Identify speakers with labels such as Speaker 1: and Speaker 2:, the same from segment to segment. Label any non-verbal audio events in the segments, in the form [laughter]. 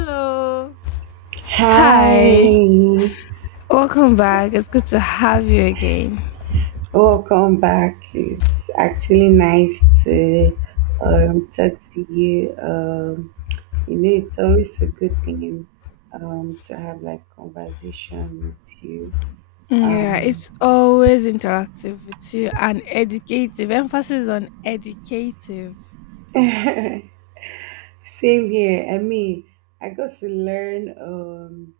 Speaker 1: Hello. Hi,
Speaker 2: Hi,
Speaker 1: welcome back. It's good to have you again.
Speaker 2: welcome back. It's actually nice to talk to you. It's always a good thing to have like conversation with you.
Speaker 1: Yeah,
Speaker 2: Uh,
Speaker 1: it's always interactive with you and educative. Emphasis on educative.
Speaker 2: [laughs] Same here. I mean, I got to learn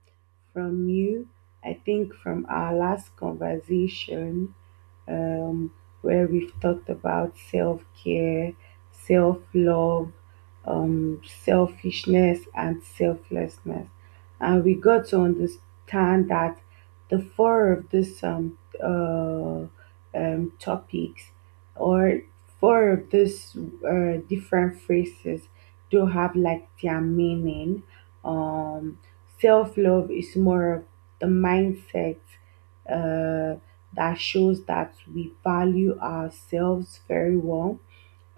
Speaker 2: from you. I think from our last conversation um, where we've talked about self care, self love, selfishness, and selflessness. And we got to understand that the four of these uh, topics or four of these different phrases do have like their meaning. Um, Self love is more of the mindset. Uh that shows that we value ourselves very well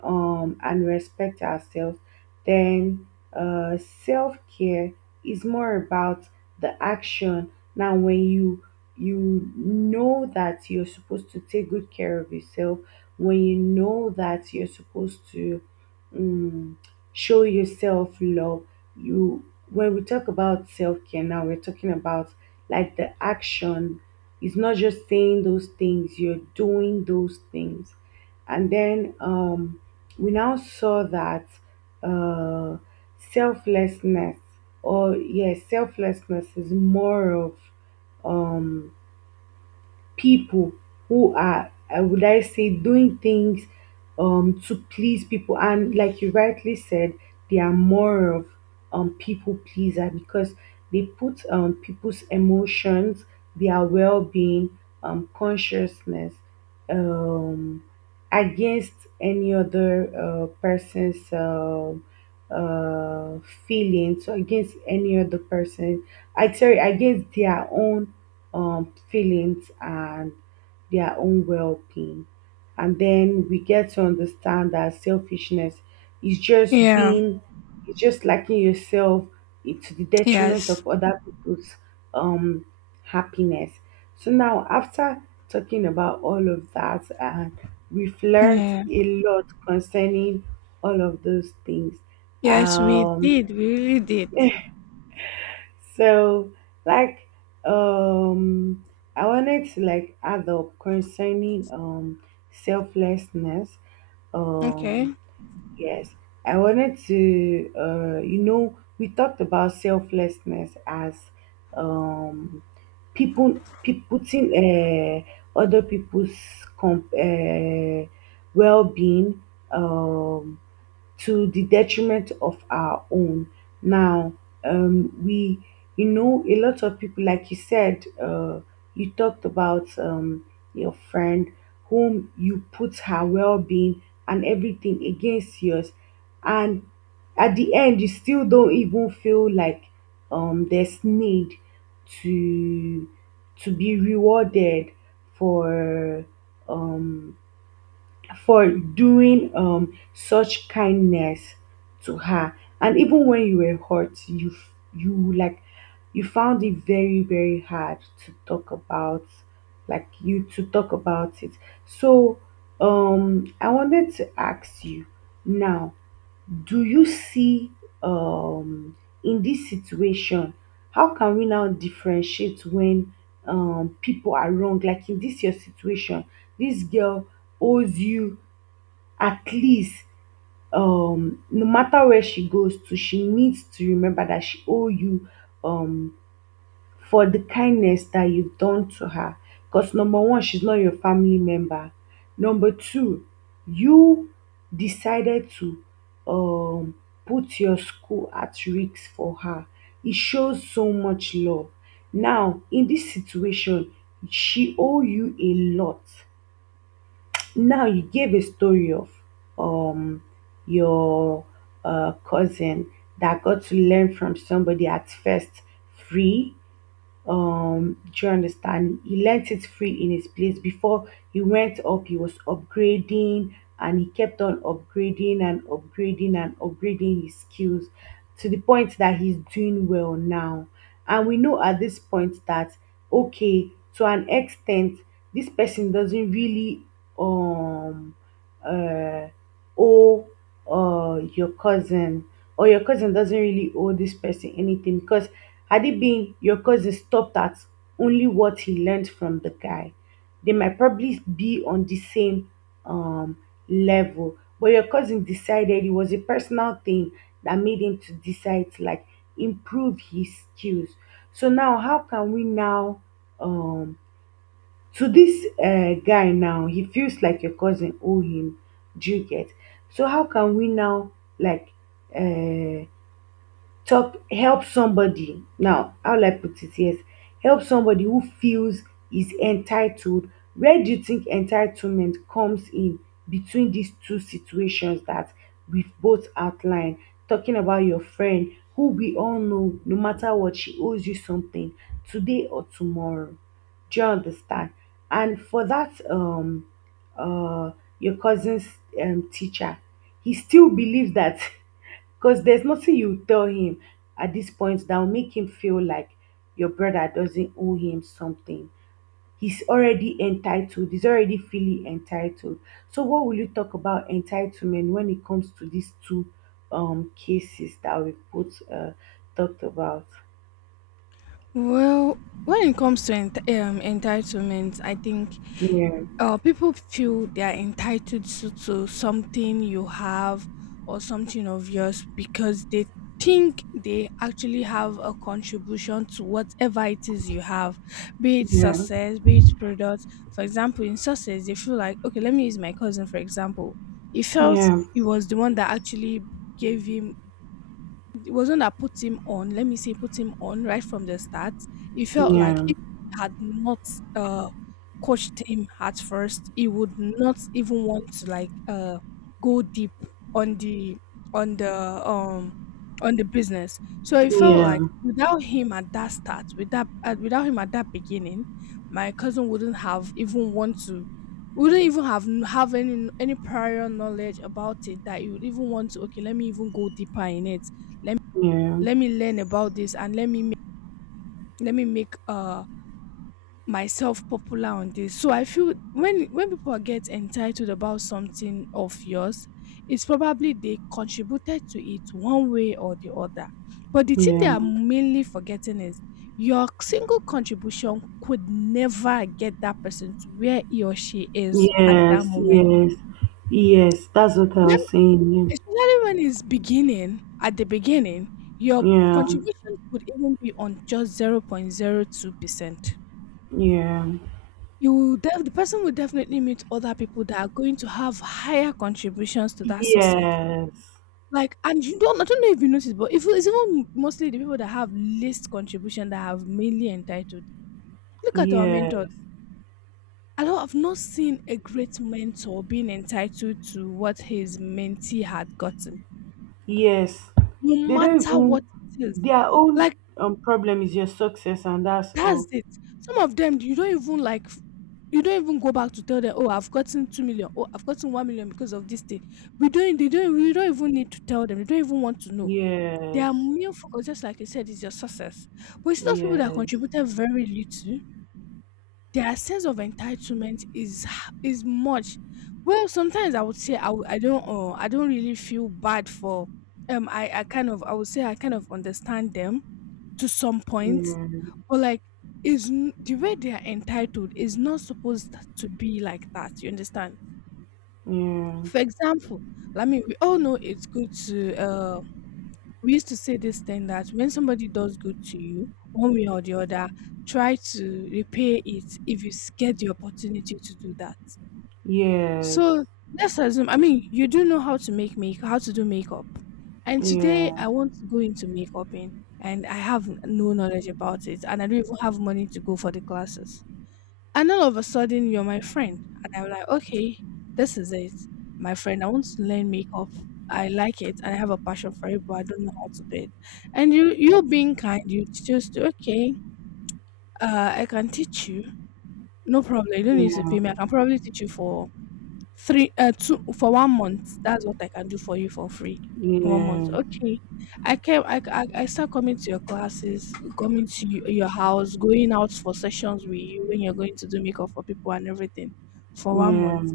Speaker 2: and respect ourselves, then self care is more about the action. Now, when you know that you're supposed to take good care of yourself, when you know that you're supposed to um, show yourself love, you when we talk about self care now, we're talking about like the action. It's not just saying those things; you're doing those things, and then we now saw that uh, selflessness, or yes, selflessness is more of um, people who are would I say doing things to please people, and like you rightly said they are more of people pleaser, because they put people's emotions, their well-being, consciousness um against any other person's uh feelings. So against any other person, I sorry, against their own feelings and their own well-being. And then we get to understand that selfishness is just
Speaker 1: Yeah,
Speaker 2: being, it's just liking yourself, it's to the detriment
Speaker 1: yes.
Speaker 2: of other people's um happiness. So now, after talking about all of that, and we've learned
Speaker 1: Yeah,
Speaker 2: a lot concerning all of those things.
Speaker 1: yes, we
Speaker 2: Um,
Speaker 1: did. We really did.
Speaker 2: so like, um, I wanted to like add up concerning selflessness. Um,
Speaker 1: Okay.
Speaker 2: yes, I wanted to, you know, we talked about selflessness as um people putting other people's comp- uh, well-being, um, to the detriment of our own. Now, we, you know, a lot of people, like you said, you talked about your friend whom you put her well being and everything against yours. And at the end, you still don't even feel like there's need to be rewarded for um, for doing such kindness to her. And even when you were hurt, you you like you found it very very hard to talk about, like you to talk about it. So I wanted to ask you now: Do you see, um, in this situation? How can we now differentiate when people are wrong? Like in this your situation, this girl owes you at least, no matter where she goes to she needs to remember that she owe you um for the kindness that you've done to her, because number one she's not your family member, number two you decided to um put your school at risk for her. It shows so much love. Now in this situation she owe you a lot. Now you gave a story of um your cousin that got to learn from somebody at first free. Do you understand, he learnt it free in his place before he went up, he was upgrading, and he kept on upgrading and upgrading and upgrading his skills to the point that he's doing well now. And we know at this point that okay, to an extent this person doesn't really um uh owe your cousin, or your cousin doesn't really owe this person anything, because had it been your cousin stopped at only what he learned from the guy, they might probably be on the same um, level. But your cousin decided it was a personal thing that made him to decide to like improve his skills. So now how can we now, um, to this guy now he feels like your cousin owe him, do you get? So how can we now, like, uh, talk help somebody now, how will I put it, yes, help somebody who feels is entitled? Where do you think entitlement comes in between these two situations that we've both outlined, talking about your friend who we all know no matter what she owes you something today or tomorrow, do you understand? And for that uh your cousin's teacher, he still believes that [laughs] because there's nothing you tell him at this point that will make him feel like your brother doesn't owe him something. He's already entitled. He's already feeling entitled. So what will you talk about entitlement when it comes to these two cases that we both talked about?
Speaker 1: Well, when it comes to entitlement, I think
Speaker 2: Yeah,
Speaker 1: people feel they are entitled to something you have or something of yours because they think they actually have a contribution to whatever it is you have, be it
Speaker 2: yeah,
Speaker 1: success, be it products. For example, in success, they feel like, okay, let me use my cousin for example. He felt
Speaker 2: yeah,
Speaker 1: he was the one that actually gave him it wasn't that put him on, let me say put him on right from the start. It felt like
Speaker 2: yeah,
Speaker 1: if he had not uh coached him at first, he would not even want to go deep on the on the um on the business. So it felt
Speaker 2: yeah,
Speaker 1: like without him at that start, without him at that beginning, my cousin wouldn't have even want to wouldn't even have any prior knowledge about it that you would even want to okay let me even go deeper in it let
Speaker 2: yeah,
Speaker 1: let me learn about this and let me let me make myself popular on this. So I feel when people get entitled about something of yours, it's probably they contributed to it one way or the other. But the thing they
Speaker 2: yeah.
Speaker 1: are mainly forgetting is your single contribution could never get that person to where he or she is at that
Speaker 2: Yes,
Speaker 1: moment.
Speaker 2: yes, yes. That's what I was saying.
Speaker 1: Especially when it's beginning, at the beginning, your
Speaker 2: Yeah,
Speaker 1: contribution could even be on just 0.02%.
Speaker 2: yeah.
Speaker 1: You will the person will definitely meet other people that are going to have higher contributions to that success.
Speaker 2: Yes.
Speaker 1: Like, and you don't, I don't know if you noticed, but if it's even mostly the people that have least contribution that have mainly entitled. Look at our
Speaker 2: Yeah.
Speaker 1: mentors. I've not seen a great mentor being entitled to what his mentee had gotten,
Speaker 2: Yes.
Speaker 1: no
Speaker 2: They don't
Speaker 1: matter what
Speaker 2: even,
Speaker 1: it is.
Speaker 2: their own
Speaker 1: Like
Speaker 2: problem is your success and that's
Speaker 1: That's
Speaker 2: all.
Speaker 1: it. Some of them, you don't even you don't even go back to tell them, oh, I've gotten 2 million, oh, I've gotten 1 million because of this thing. We don't even need to tell them. They don't even want to know. They
Speaker 2: Yes.
Speaker 1: are mere focus, just like you said, is your success. But you see those people that
Speaker 2: Yes.
Speaker 1: contributed very little, their sense of entitlement is is much. Well, sometimes I would say I don't really feel bad for. I kind of, I would say I kind of understand them to some point,
Speaker 2: Yeah.
Speaker 1: but like is the way they are entitled is not supposed to be like that. You understand?
Speaker 2: Yeah.
Speaker 1: For example, I mean, we all know it's good to. We used to say this thing that when somebody does good to you, one way or the other, try to repay it if you get the opportunity to do that.
Speaker 2: Yes.
Speaker 1: So let's assume, I mean, you do know how to make how to do makeup. And today
Speaker 2: Yeah.
Speaker 1: I want to go into makeuping and I have no knowledge about it and I don't even have money to go for the classes. And all of a sudden you're my friend. And I'm like, okay, this is it. My friend, I want to learn makeup. I like it and I have a passion for it, but I don't know how to do it. And you being kind, you just okay, I can teach you. No problem. You don't need to
Speaker 2: Yeah.
Speaker 1: pay me. I can probably teach you for Three, two for 1 month. That's what I can do for you for free.
Speaker 2: Yeah.
Speaker 1: 1 month.
Speaker 2: Yeah.
Speaker 1: Okay. I came. I start coming to your classes, coming to your house, going out for sessions with you when you're going to do makeup for people and everything for one
Speaker 2: Yeah.
Speaker 1: month.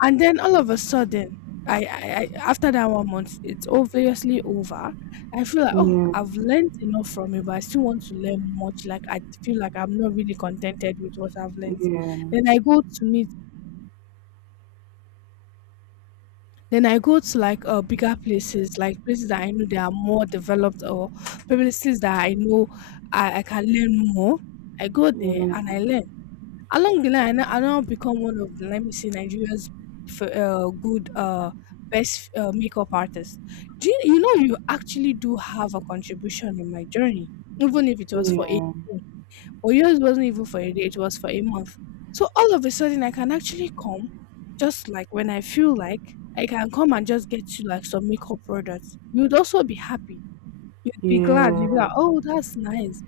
Speaker 1: And then all of a sudden, I, I, I after that 1 month, it's obviously over. I feel like oh,
Speaker 2: Yeah.
Speaker 1: I've learned enough from you, but I still want to learn much. Like I feel like I'm not really contented with what I've learned. Then I go to meet Then I go to like bigger places, like places that I know they are more developed or places that I know I can learn more. I go there
Speaker 2: Yeah.
Speaker 1: and I learn. Along the line, I now become one of the, let me see, Nigeria's f- uh, good, uh, best makeup artists. Do you, you know you actually do have a contribution in my journey, even if it was for a
Speaker 2: Yeah.
Speaker 1: but yours wasn't even for a day, it was for a month. So all of a sudden I can actually come just like when I feel like I can come and just get you like some makeup products. You'd also be happy. You'd be glad.
Speaker 2: Yeah.
Speaker 1: You'd be like, oh, that's nice.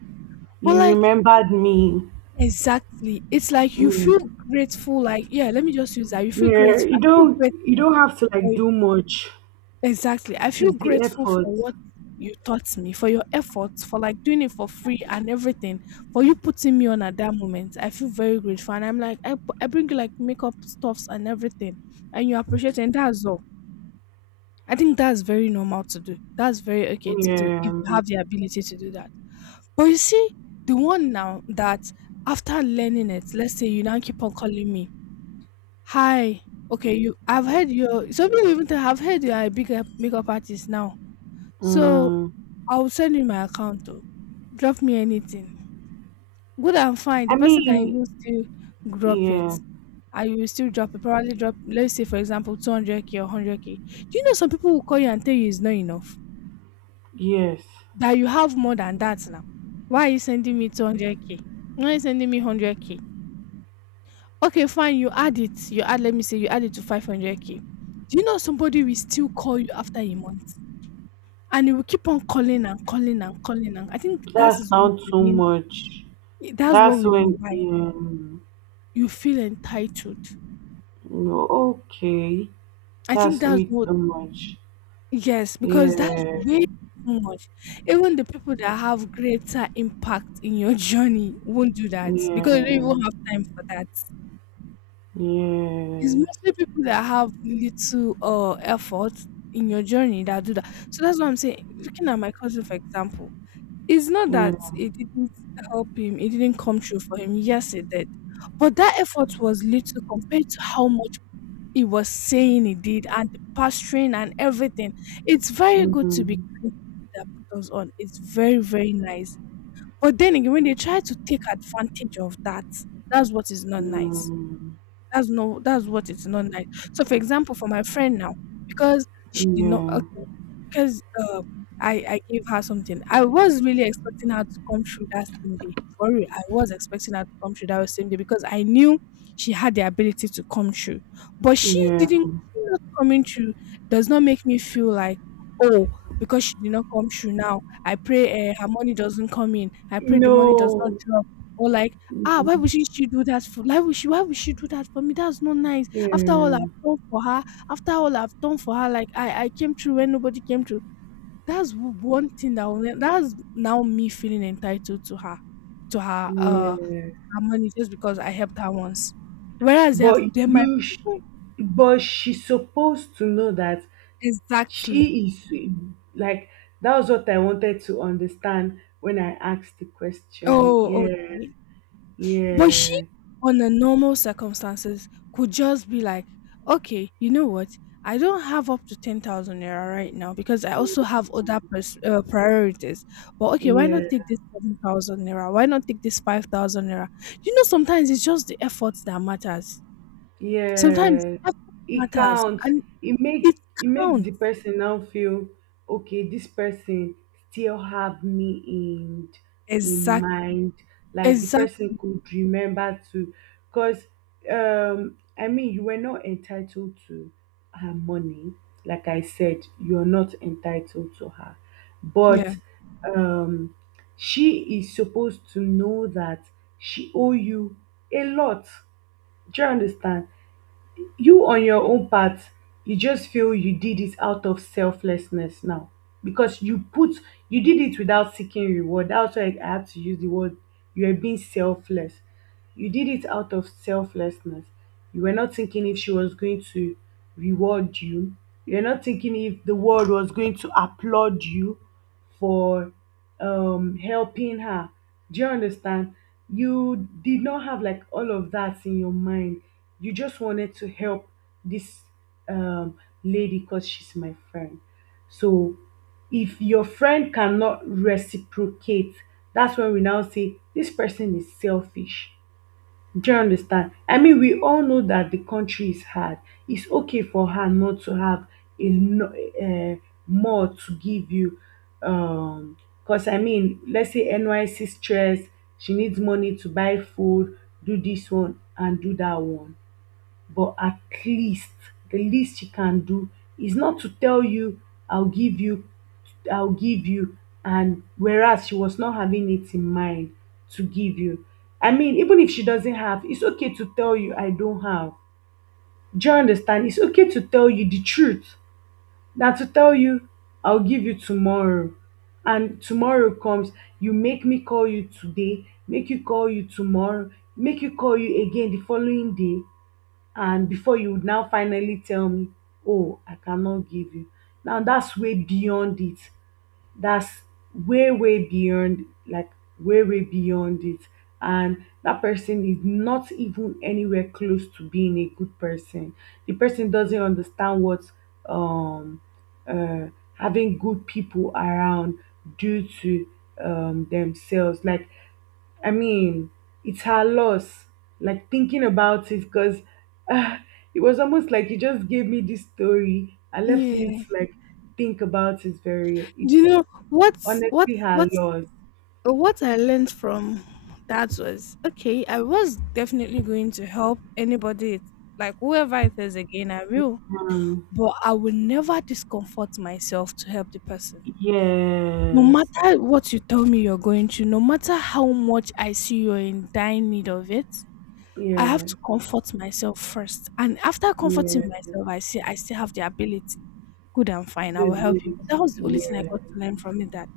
Speaker 1: But
Speaker 2: You
Speaker 1: like
Speaker 2: remembered me.
Speaker 1: exactly. It's like you feel
Speaker 2: Mm.
Speaker 1: grateful, like, yeah, let me just use that. You feel
Speaker 2: Yeah.
Speaker 1: grateful.
Speaker 2: You
Speaker 1: I feel
Speaker 2: don't, you
Speaker 1: grateful
Speaker 2: don't have to
Speaker 1: for
Speaker 2: like do much.
Speaker 1: Exactly. I feel
Speaker 2: It's the
Speaker 1: grateful
Speaker 2: effort.
Speaker 1: for what you taught me, for your efforts, for like doing it for free and everything, for you putting me on at that moment. I feel very grateful. And I'm like, I bring you like makeup stuffs and everything, and you appreciate it. And that's all. I think that's very normal to do. That's very okay to do if
Speaker 2: Yeah.
Speaker 1: you have the ability to do that. But you see, the one now that after learning it, let's say you now keep on calling me, hi. Okay, you. I've heard your. Some people even tell. I've heard you are a big makeup artist now, so
Speaker 2: Mm,
Speaker 1: I will send you my account though. Drop me anything. Good and fine. The
Speaker 2: I
Speaker 1: person can
Speaker 2: mean,
Speaker 1: even still drop
Speaker 2: yeah,
Speaker 1: it. And you will still drop it. Probably drop let's say for example 200K or 100K. Do you know some people will call you and tell you it's not enough?
Speaker 2: yes.
Speaker 1: That you have more than that now. Why are you sending me 200K? Why are you sending me 100K? Okay, fine, you add it. You add let me say you add it to 500K. Do you know somebody will still call you after a month? And he will keep on calling and calling and calling and I think that
Speaker 2: That's
Speaker 1: is what
Speaker 2: not
Speaker 1: we
Speaker 2: too
Speaker 1: mean
Speaker 2: much.
Speaker 1: I that's what
Speaker 2: That's
Speaker 1: we
Speaker 2: when,
Speaker 1: mean by
Speaker 2: um,
Speaker 1: you feel entitled.
Speaker 2: no, okay.
Speaker 1: I think
Speaker 2: That's
Speaker 1: that's
Speaker 2: way
Speaker 1: what
Speaker 2: too much.
Speaker 1: yes, because that's way
Speaker 2: Yeah,
Speaker 1: too much. Even the people that have greater impact in your [laughs] journey won't do that because they don't
Speaker 2: yeah,
Speaker 1: even have time for that. It's
Speaker 2: yes,
Speaker 1: mostly people that have little effort in your journey that do that. So that's what I'm saying. Looking at my cousin, for example, it's not that
Speaker 2: yeah.
Speaker 1: it didn't help him, it didn't come true for him. Yes, it did. But that effort was little compared to how much He was saying he did, and the pastoring and everything. It's very good to be kind
Speaker 2: Mm-hmm.
Speaker 1: to that put us on. It's very, very nice. But then again, when they try to take advantage of that, that's what is not nice.
Speaker 2: Mm,
Speaker 1: That's what it's not nice. So, for example, for my friend now, because she did not
Speaker 2: yeah,
Speaker 1: okay, because I gave her something. I was really expecting her to come through that same day. For real, I was expecting her to come through that same day because I knew she had the ability to come through. But she
Speaker 2: yeah.
Speaker 1: didn't. She not coming through does not make me feel like oh because she did not come through now. I pray her money doesn't come in. I pray the money does not
Speaker 2: No.
Speaker 1: drop. Or like Ah, why would she do that for Like, would she why would she do that for me? That's not nice. After all I've
Speaker 2: Yeah,
Speaker 1: done for her, after all I've done for her, like I came through when nobody came through. One thing that will, that's now me feeling entitled to her, to her uh
Speaker 2: yeah.
Speaker 1: her money just because I helped her once. Whereas
Speaker 2: But
Speaker 1: there might
Speaker 2: you,
Speaker 1: be people
Speaker 2: but she's supposed to know that
Speaker 1: exactly.
Speaker 2: she is like, that was what I wanted to understand when I asked the question.
Speaker 1: Oh,
Speaker 2: Yeah,
Speaker 1: okay. But she,
Speaker 2: yeah,
Speaker 1: under normal circumstances, could just be like, okay, you know what? I don't have up to 10,000 naira right now because I also have other priorities. But okay, why
Speaker 2: yeah.
Speaker 1: not take this 7,000 naira? Why not take this 5,000 naira? You know, sometimes it's just the effort that matters. Sometimes
Speaker 2: Yeah,
Speaker 1: effort
Speaker 2: it
Speaker 1: matters
Speaker 2: counts.
Speaker 1: and
Speaker 2: It
Speaker 1: it
Speaker 2: make it makes
Speaker 1: counts.
Speaker 2: the person now feel okay. This person still have me in
Speaker 1: Exact,
Speaker 2: mind. Like the
Speaker 1: exact.
Speaker 2: person could remember to, cause I mean you were not entitled to her money. Like I said, you're not entitled to her,
Speaker 1: Yeah.
Speaker 2: but um she is supposed to know that she owe you a lot. Do you understand? You on your own part, you just feel you did it out of selflessness now, because you put, you did it without seeking reward. That's why I have to use the word you are being selfless. You did it out of selflessness. You were not thinking if she was going to reward you. You're not thinking if the world was going to applaud you for helping her. Do you understand? You did not have like all of that in your mind. You just wanted to help this um, lady because she's my friend. So if your friend cannot reciprocate, that's when we now say this person is selfish. Do you get understand, I mean we all know that the country is hard. It's okay for her not to have a um more to give you, um because I mean let's say NYSC stress, she needs money to buy food, do this one and do that one. But at least, the least she can do is not to tell you I'll give you, I'll give you, and whereas she was not having it in mind to give you. I mean, even if she doesn't have, it's okay to tell you I don't have. Do you understand? It's okay to tell you the truth, than to tell you I'll give you tomorrow, and tomorrow comes, you make me call you today, make you call you tomorrow, make you call you again the following day, and before you would now finally tell me, oh, I cannot give you. Now that's way beyond it. That's way, way beyond, like, way, way beyond it. And that person is not even anywhere close to being a good person. The person doesn't understand what um, uh, having good people around do to themselves. Like, I mean, it's her loss. Like thinking about it, because uh, it was almost like you just gave me this story and left me to
Speaker 1: Yeah.
Speaker 2: like think about it very.
Speaker 1: Do you
Speaker 2: It's
Speaker 1: know what's
Speaker 2: honestly
Speaker 1: what's
Speaker 2: her
Speaker 1: what's
Speaker 2: loss.
Speaker 1: But what I learned from that was okay, I was definitely going to help anybody, like whoever it is again, I will.
Speaker 2: Um,
Speaker 1: But I will never discomfort myself to help the person. No
Speaker 2: yes,
Speaker 1: matter what you tell me you're going to, no matter how much I see you're in dire need of it, I have
Speaker 2: yeah,
Speaker 1: to comfort myself first. And after comforting
Speaker 2: yeah.
Speaker 1: myself, I see I still have the ability. Good and fine, I will
Speaker 2: This
Speaker 1: help
Speaker 2: is
Speaker 1: you.
Speaker 2: it.
Speaker 1: But that was the only thing I
Speaker 2: Yeah,
Speaker 1: got to learn from it that.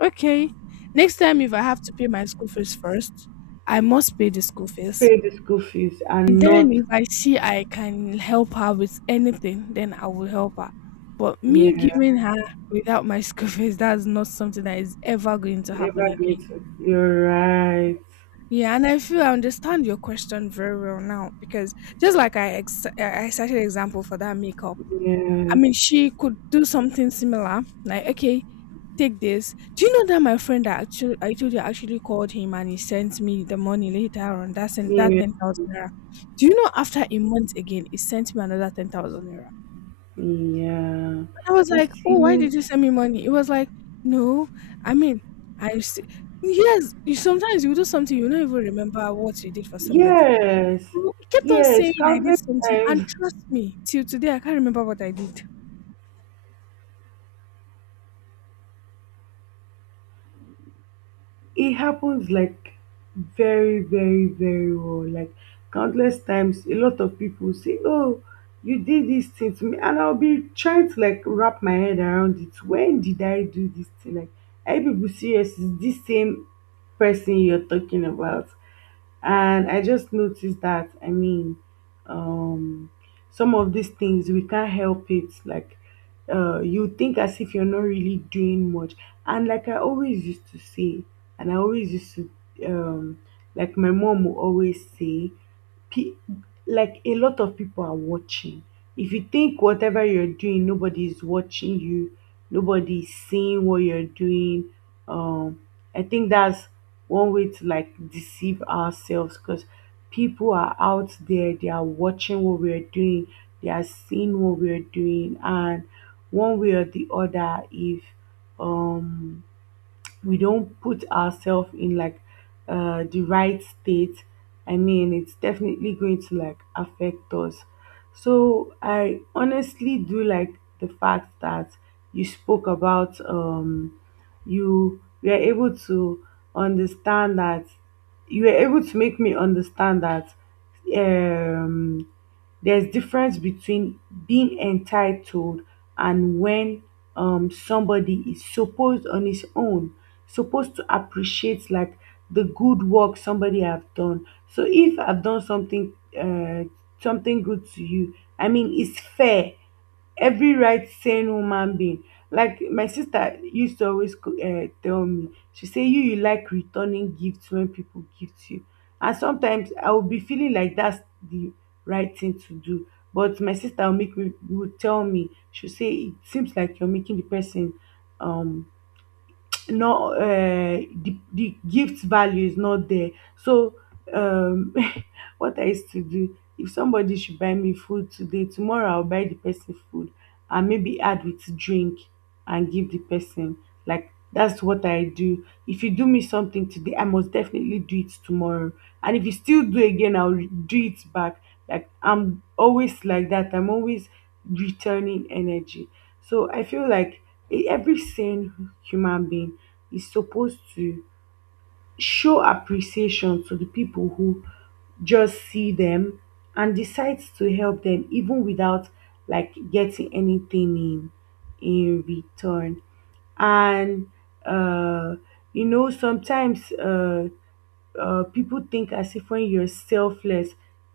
Speaker 1: Okay. Next time, if I have to pay my school fees first, I must pay the school fees.
Speaker 2: pay the school fees
Speaker 1: And
Speaker 2: and not
Speaker 1: then, if I see I can help her with anything, then I will help her. But me
Speaker 2: yeah
Speaker 1: giving her without my school [laughs] fees, that's not something that is ever going to happen
Speaker 2: ever get.
Speaker 1: again.
Speaker 2: It. You're right.
Speaker 1: Yeah, and I feel I understand your question very well now because just like I ex- I cited example for that makeup, I
Speaker 2: Yeah,
Speaker 1: mean, she could do something similar. Like, okay, take this. Do you know that my friend that actually I told you actually called him and he sent me the money later on? That sent that
Speaker 2: yeah,
Speaker 1: 10,000 naira. Do you know after a month again he sent me another 10,000 naira?
Speaker 2: yeah.
Speaker 1: I was
Speaker 2: You
Speaker 1: like, oh, why
Speaker 2: see.
Speaker 1: did you send me money? It was like, no, I mean, I s- yes. You sometimes you do something you don't even remember what you did for somebody.
Speaker 2: Yes,
Speaker 1: You kept on
Speaker 2: yes,
Speaker 1: saying I did
Speaker 2: countless
Speaker 1: something,
Speaker 2: times
Speaker 1: and trust me, till today I can't remember what I did.
Speaker 2: it happens, like very, very, very well. Like countless times, a lot of people say, "Oh, you did this thing to me," and I'll be trying to like wrap my head around it. When did I do this thing? Like, are you people serious? Is this same person you're talking about? And I just noticed that, I mean, um, some of these things we can't help it. Like, you think as if you're not really doing much. And like I always used to say, and I always used to, um, like my mom will always say, pe- like a lot of people are watching. If you think whatever you're doing, nobody is watching you, nobody is seeing what you're doing. Um, I think that's one way to like deceive ourselves because people are out there, they are watching what we're doing, they are seeing what we're doing, and one way or the other, if um we don't put ourselves in like the right state. I mean it's definitely going to like affect us. So I honestly do like the fact that you spoke about, you were able to understand that, you were able to make me understand that um there's difference between being entitled and when somebody is supposed on his own supposed to appreciate like the good work somebody have done. So if I've done something uh something good to you, I mean it's fair every right sane woman being. Like my sister used to always tell me, she say you like returning gifts when people gift you, and sometimes I will be feeling like that's the right thing to do. But my sister will make me will tell me, she say it seems like you're making the person um not the gift value is not there. So um [laughs] what I used to do, if somebody should buy me food today, tomorrow I'll buy the person food and maybe add with drink and give the person. Like that's what I do. If you do me something today, I must definitely do it tomorrow, and if you still do again, I'll do it back. Like I'm always like that. I'm always returning energy. So I feel like every sane human being is supposed to show appreciation to the people who just see them and decides to help them even without like getting anything in return. And uh sometimes people think as if when you're selfless,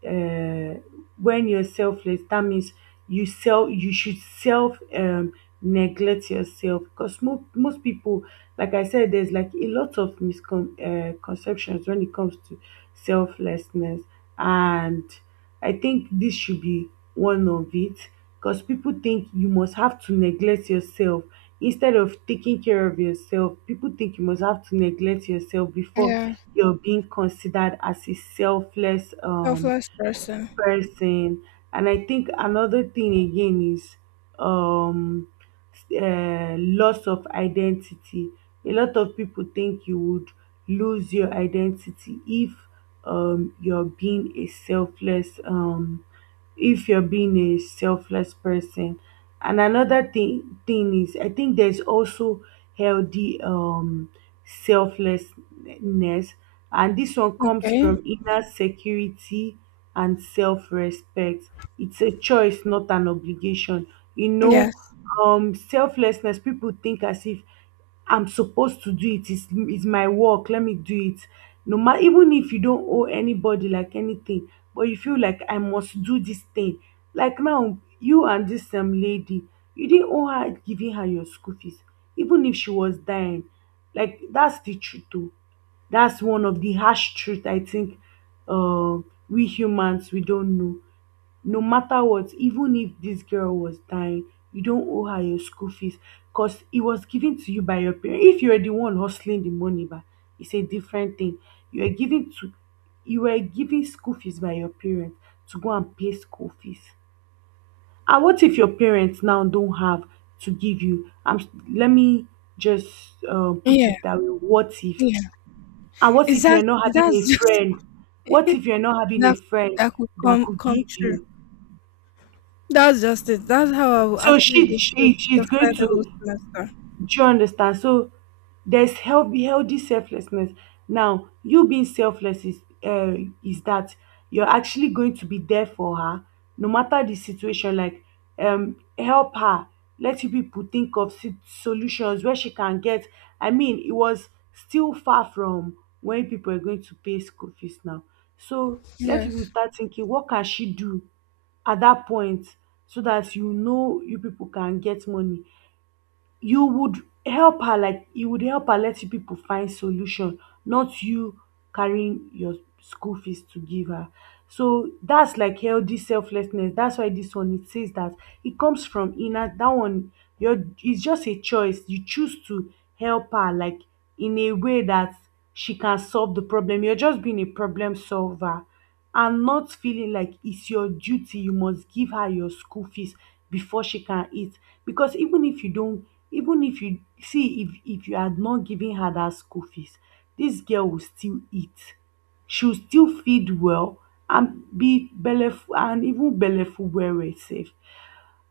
Speaker 2: uh, when you're selfless, that means you should self neglect yourself because most people, like I said, there's like a lot of misconceptions when it comes to selflessness, and I think this should be one of it because people think you must have to neglect yourself. Instead of taking care of yourself, people think you must have to neglect yourself before
Speaker 1: Yeah,
Speaker 2: you're being considered as a selfless
Speaker 1: selfless person.
Speaker 2: person. And I think another thing again is um loss of identity. A lot of people think you would lose your identity if you're being a selfless if you're being a selfless person. And another thing is, I think there's also healthy selflessness, and this one comes
Speaker 1: Okay.
Speaker 2: from inner security and self-respect. It's a choice, not an obligation. You know,
Speaker 1: Yes.
Speaker 2: selflessness, people think as if I'm supposed to do it. It's my work, let me do it. No matter, even if you don't owe anybody like anything, but you feel like I must do this thing. Like now, you and this lady, you didn't owe her giving her your school fees, even if she was dying. Like that's the truth though. That's one of the harsh truth, I think uh, we humans we don't know. No matter what, even if this girl was dying, you don't owe her your school fees because it was given to you by your parents. If you're the one hustling the money, but it's a different thing. You are giving to You were given school fees by your parents to go and pay school fees. And what if your parents now don't have to give you? Let me just put
Speaker 1: Yeah.
Speaker 2: it that way. What if?
Speaker 1: Yeah.
Speaker 2: And what if you are not
Speaker 1: Exactly.
Speaker 2: having a
Speaker 1: That's just
Speaker 2: friend? What
Speaker 1: [laughs]
Speaker 2: if you are not having a
Speaker 1: that
Speaker 2: friend
Speaker 1: that could
Speaker 2: that
Speaker 1: come
Speaker 2: could
Speaker 1: come
Speaker 2: give
Speaker 1: true.
Speaker 2: you?
Speaker 1: That's just it. That's how I will
Speaker 2: So
Speaker 1: actually
Speaker 2: she
Speaker 1: do to
Speaker 2: she she's going
Speaker 1: the whole
Speaker 2: to,
Speaker 1: semester.
Speaker 2: do you understand? So there's healthy, healthy selflessness. Now, you being selfless uh, is that you're actually going to be there for her, no matter the situation. Like, help her. Let you people think of solutions where she can get. I mean, it was still far from when people are going to pay school fees now. So let people
Speaker 1: Yes.
Speaker 2: start thinking, what can she do at that point so that you know you people can get money. You would help her, like you would help her, let you people find solution, not you carrying your school fees to give her. So that's like healthy selflessness. That's why this one it says that it comes from inner, that one. Your It's just a choice. You choose to help her like in a way that she can solve the problem. You're just being a problem solver and not feeling like it's your duty, you must give her your school fees before she can eat. Because even if you don't, even if you see, if you had not given her that school fees, this girl will still eat. She will still feed well and be belleful and even belleful well well sef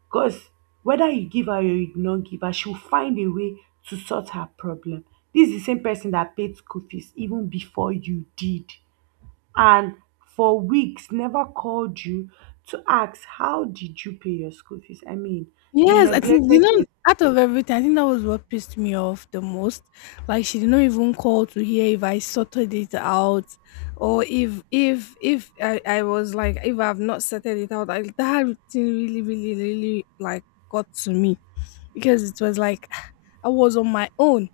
Speaker 2: because whether you give her or you no give her, she will find a way to sort her problem. This is the same person that paid school fees even before you did, and for weeks never called you to ask how did you pay your school fees. I mean, you
Speaker 1: Yes, I think you
Speaker 2: neglected
Speaker 1: know
Speaker 2: your,
Speaker 1: out of everything, I think that was what pissed me off the most. Like she did not even call to hear if I sorted it out or if if I was like if I've not sorted it out. Like that thing really, really, really like got to me because it was like I was on my own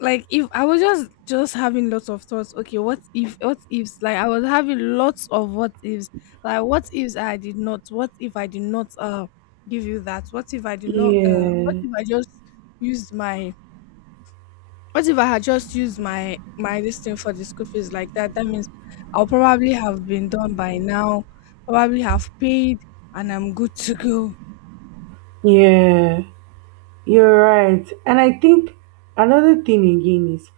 Speaker 1: like if I was just having lots of thoughts. Okay, what if what ifs? Like I was having lots of what ifs. Like what ifs I did not? What if I did not give you that? What if I did not
Speaker 2: yeah,
Speaker 1: what if I just used my what if I had just used my this thing for the school fees like that? That means I'll probably have been done by now, probably have paid and I'm good to go.
Speaker 2: yeah. You're right. And I think another thing again is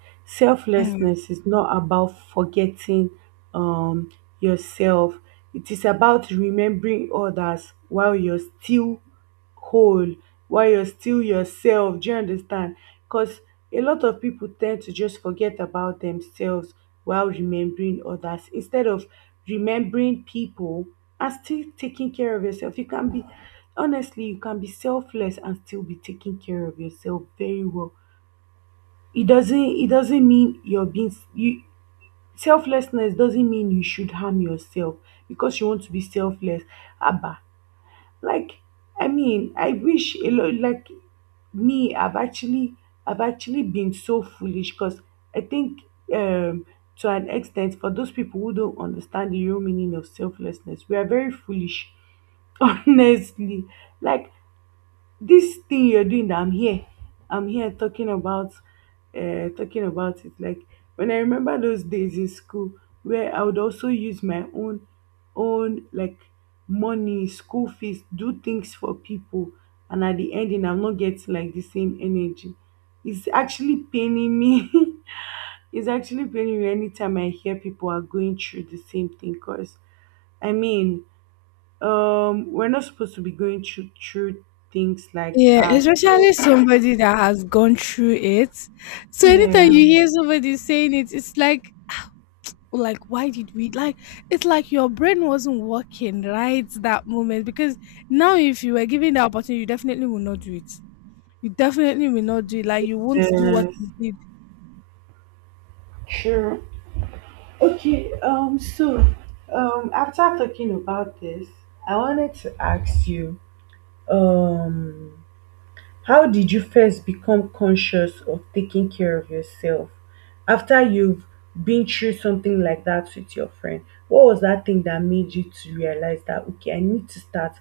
Speaker 1: Hmm.
Speaker 2: selflessness is not about forgetting um, yourself. It is about remembering others while you're still whole, while you're still yourself. Do you understand? Because a lot of people tend to just forget about themselves while remembering others instead of remembering people and still taking care of yourself. You can be, honestly, you can be selfless and still be taking care of yourself very well. It doesn't mean you're being, you, selflessness doesn't mean you should harm yourself because you want to be selfless. Abba, like, I mean, I wish a lot, like, me I've actually been so foolish because I think um to an extent, for those people who don't understand the real meaning of selflessness, we are very foolish. [laughs] Honestly, like this thing you're doing that I'm here talking about it. Like, when I remember those days in school where I would also use my own like money school fees do things for people, and at the ending I'm not getting like the same energy, it's actually paining me. [laughs] It's actually paining me anytime I hear people are going through the same thing because I mean we're not supposed to be going through things like
Speaker 1: Yeah,
Speaker 2: that.
Speaker 1: especially
Speaker 2: So
Speaker 1: somebody that has gone through it. So anytime
Speaker 2: yeah,
Speaker 1: you hear somebody saying it, it's like why did we like it's like your brain wasn't working right that moment because now if you were given the opportunity you definitely will not do it, you definitely will not do it, like you won't do what
Speaker 2: yes,
Speaker 1: you did.
Speaker 2: sure. Okay, so, after talking about this, I wanted to ask you, um how did you first become conscious of taking care of yourself after you've been through something like that with your friend? What was that thing that made you to realize that, okay, I need to start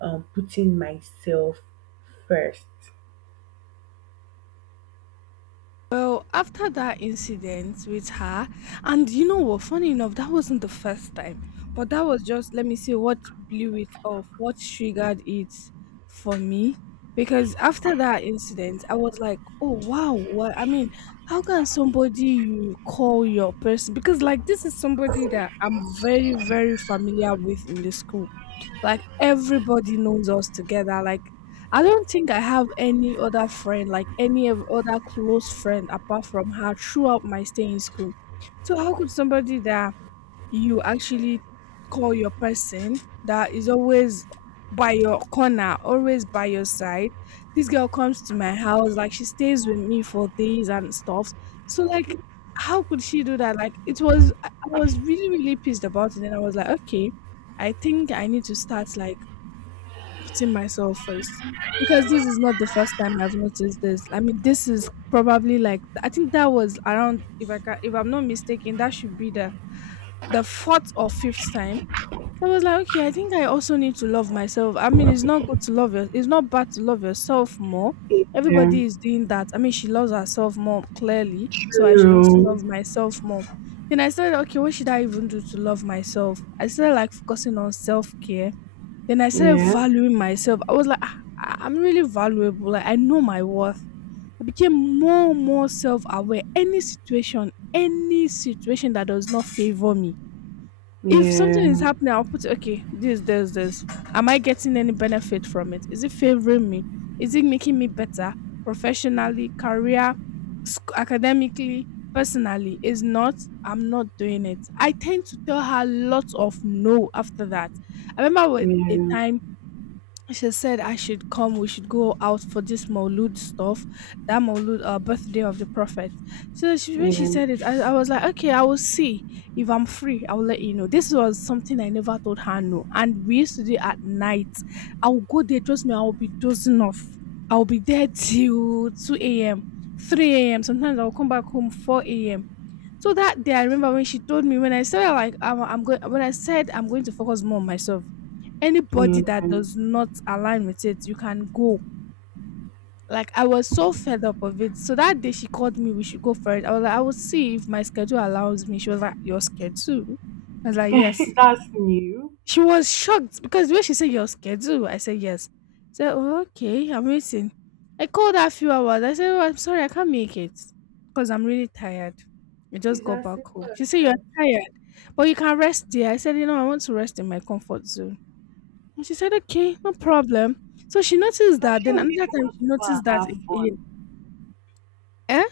Speaker 2: putting myself first?
Speaker 1: Well, after that incident with her, and you know what? Funny enough, that wasn't the first time, but that was just let me see what blew it off, what triggered it for me. Because after that incident, I was like, oh wow, what I mean, how can somebody you call your person? Because like this is somebody that I'm very, very familiar with in the school, like everybody knows us together. Like I don't think I have any other friend, like any of other close friend apart from her throughout my stay in school. So how could somebody that you actually call your person that is always by your corner, always by your side. This girl comes to my house, like she stays with me for days and stuff. So like how could she do that? Like it was I was really, really pissed about it and I was like, okay, I think I need to start like putting myself first. Because this is not the first time I've noticed this. I mean, this is probably like I think that was around if I can, if I'm not mistaken, that should be the fourth or fifth time. I was like, okay, I think I also need to love myself. I mean, it's not good to love your, it's not bad to love yourself more.
Speaker 2: Yeah,
Speaker 1: Everybody is doing that. I mean, she loves herself more clearly, so I should also
Speaker 2: true.
Speaker 1: love myself more. Then I said, okay, what should I even do to love myself? I started like focusing on self care. Then I started
Speaker 2: Yeah,
Speaker 1: valuing myself. I was like, "Ah, I'm really valuable. Like I know my worth. I became more and more self aware. Any situation that does not favor me, if something
Speaker 2: yeah,
Speaker 1: is happening, I'll put it, okay, this, this, this. Am I getting any benefit from it? Is it favoring me? Is it making me better professionally, career, academically, personally? Is not, I'm not doing it. I tend to tell her lots of no after that. I remember with a
Speaker 2: yeah,
Speaker 1: time she said I should come. We should go out for this Maulud stuff, that Maulud birthday of the Prophet. So she, when she
Speaker 2: yeah,
Speaker 1: said it, I was like, okay, I will see if I'm free. I will let you know. This was something I never told her no, and we used to do it at night. I will go there. Trust me, I will be dozing off. I will be there till two a.m., three a.m. Sometimes I will come back home 4 a.m. so that day, I remember when she told me when I said like I'm going when I said I'm going to focus more on myself. Anybody
Speaker 2: yeah.
Speaker 1: that does not align with it, you can go. Like I was so fed up of it. So that day she called me, we should go for it. I was like, I will see if my schedule allows me. She was like, your schedule? I was like,
Speaker 2: [laughs]
Speaker 1: yes.
Speaker 2: That's new.
Speaker 1: She was shocked because when she said your schedule, I said yes. So oh, okay, I'm waiting. I called her a few hours. I said, oh, I'm sorry, I can't make it because I'm really tired. I just
Speaker 2: It's
Speaker 1: got
Speaker 2: as
Speaker 1: back
Speaker 2: simple
Speaker 1: home. She
Speaker 2: as
Speaker 1: said, you're
Speaker 2: that.
Speaker 1: tired, but you can rest there. I said, you know, I want to rest in my comfort zone. And she said, okay, no problem. So she noticed
Speaker 2: Because
Speaker 1: that.
Speaker 2: she
Speaker 1: Then
Speaker 2: will be
Speaker 1: another
Speaker 2: the
Speaker 1: time,
Speaker 2: one
Speaker 1: she
Speaker 2: to go
Speaker 1: noticed
Speaker 2: and
Speaker 1: that
Speaker 2: have
Speaker 1: again.
Speaker 2: fun.
Speaker 1: Eh?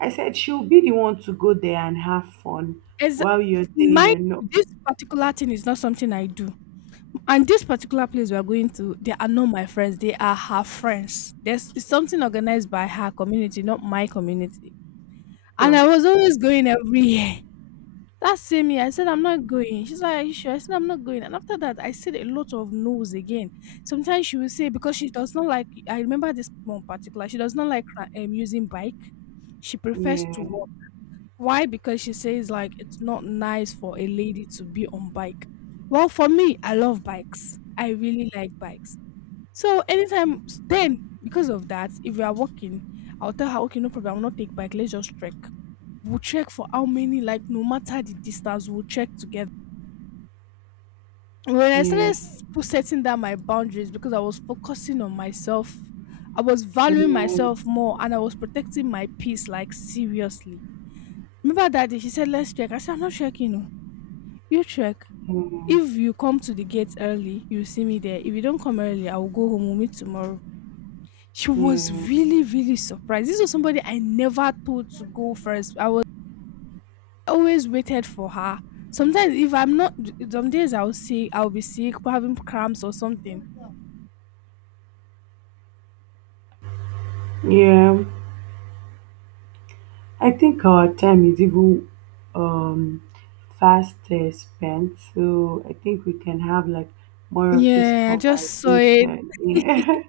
Speaker 2: I said she'll be the one to go there and have fun
Speaker 1: As
Speaker 2: while you're there,
Speaker 1: my
Speaker 2: you're not.
Speaker 1: this particular thing is not something I do. And this particular place we are going to, they are not my friends. They are her friends. There's it's something organized by her community, not my community. And
Speaker 2: So,
Speaker 1: I was always going every year. That same year, I said I'm not going. She's like, "Are you sure?" I said, "I'm not going." And after that, I said a lot of no's again. Sometimes she will say because she does not like. I remember this one particular. She does not like using bike. She prefers to
Speaker 2: yeah,
Speaker 1: walk. Why? Because she says like it's not nice for a lady to be on bike. Well, for me, I love bikes. I really like bikes. So anytime then, because of that, if we are walking, I'll tell her, okay, no problem, I'll not take bike, let's just trek. We'll check for how many, like no matter the distance, we'll check together. When I started
Speaker 2: yeah,
Speaker 1: setting down my boundaries because I was focusing on myself, I was valuing
Speaker 2: yeah,
Speaker 1: myself more and I was protecting my peace like seriously. Remember that day she said, let's check. I said, I'm not checking. Utrecht.
Speaker 2: yeah,
Speaker 1: If you come to the gate early, you'll see me there. If you don't come early, I will go home. We'll meet tomorrow. She was
Speaker 2: yeah,
Speaker 1: really, really surprised. This was somebody I never told to go first. I was always waited for her. Sometimes, if I'm not, some days I'll see, I'll be sick, having cramps or something.
Speaker 2: yeah. I think our time is even um, fast spent, so I think we can have like more of this
Speaker 1: Yeah, I just saw it.
Speaker 2: conversation.
Speaker 1: [laughs] we
Speaker 2: Yeah,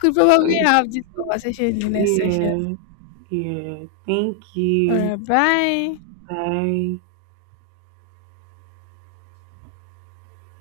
Speaker 1: could probably have this conversation in the
Speaker 2: [laughs]
Speaker 1: next session.
Speaker 2: yeah, yeah. Thank
Speaker 1: All right,
Speaker 2: you.
Speaker 1: bye.
Speaker 2: Bye.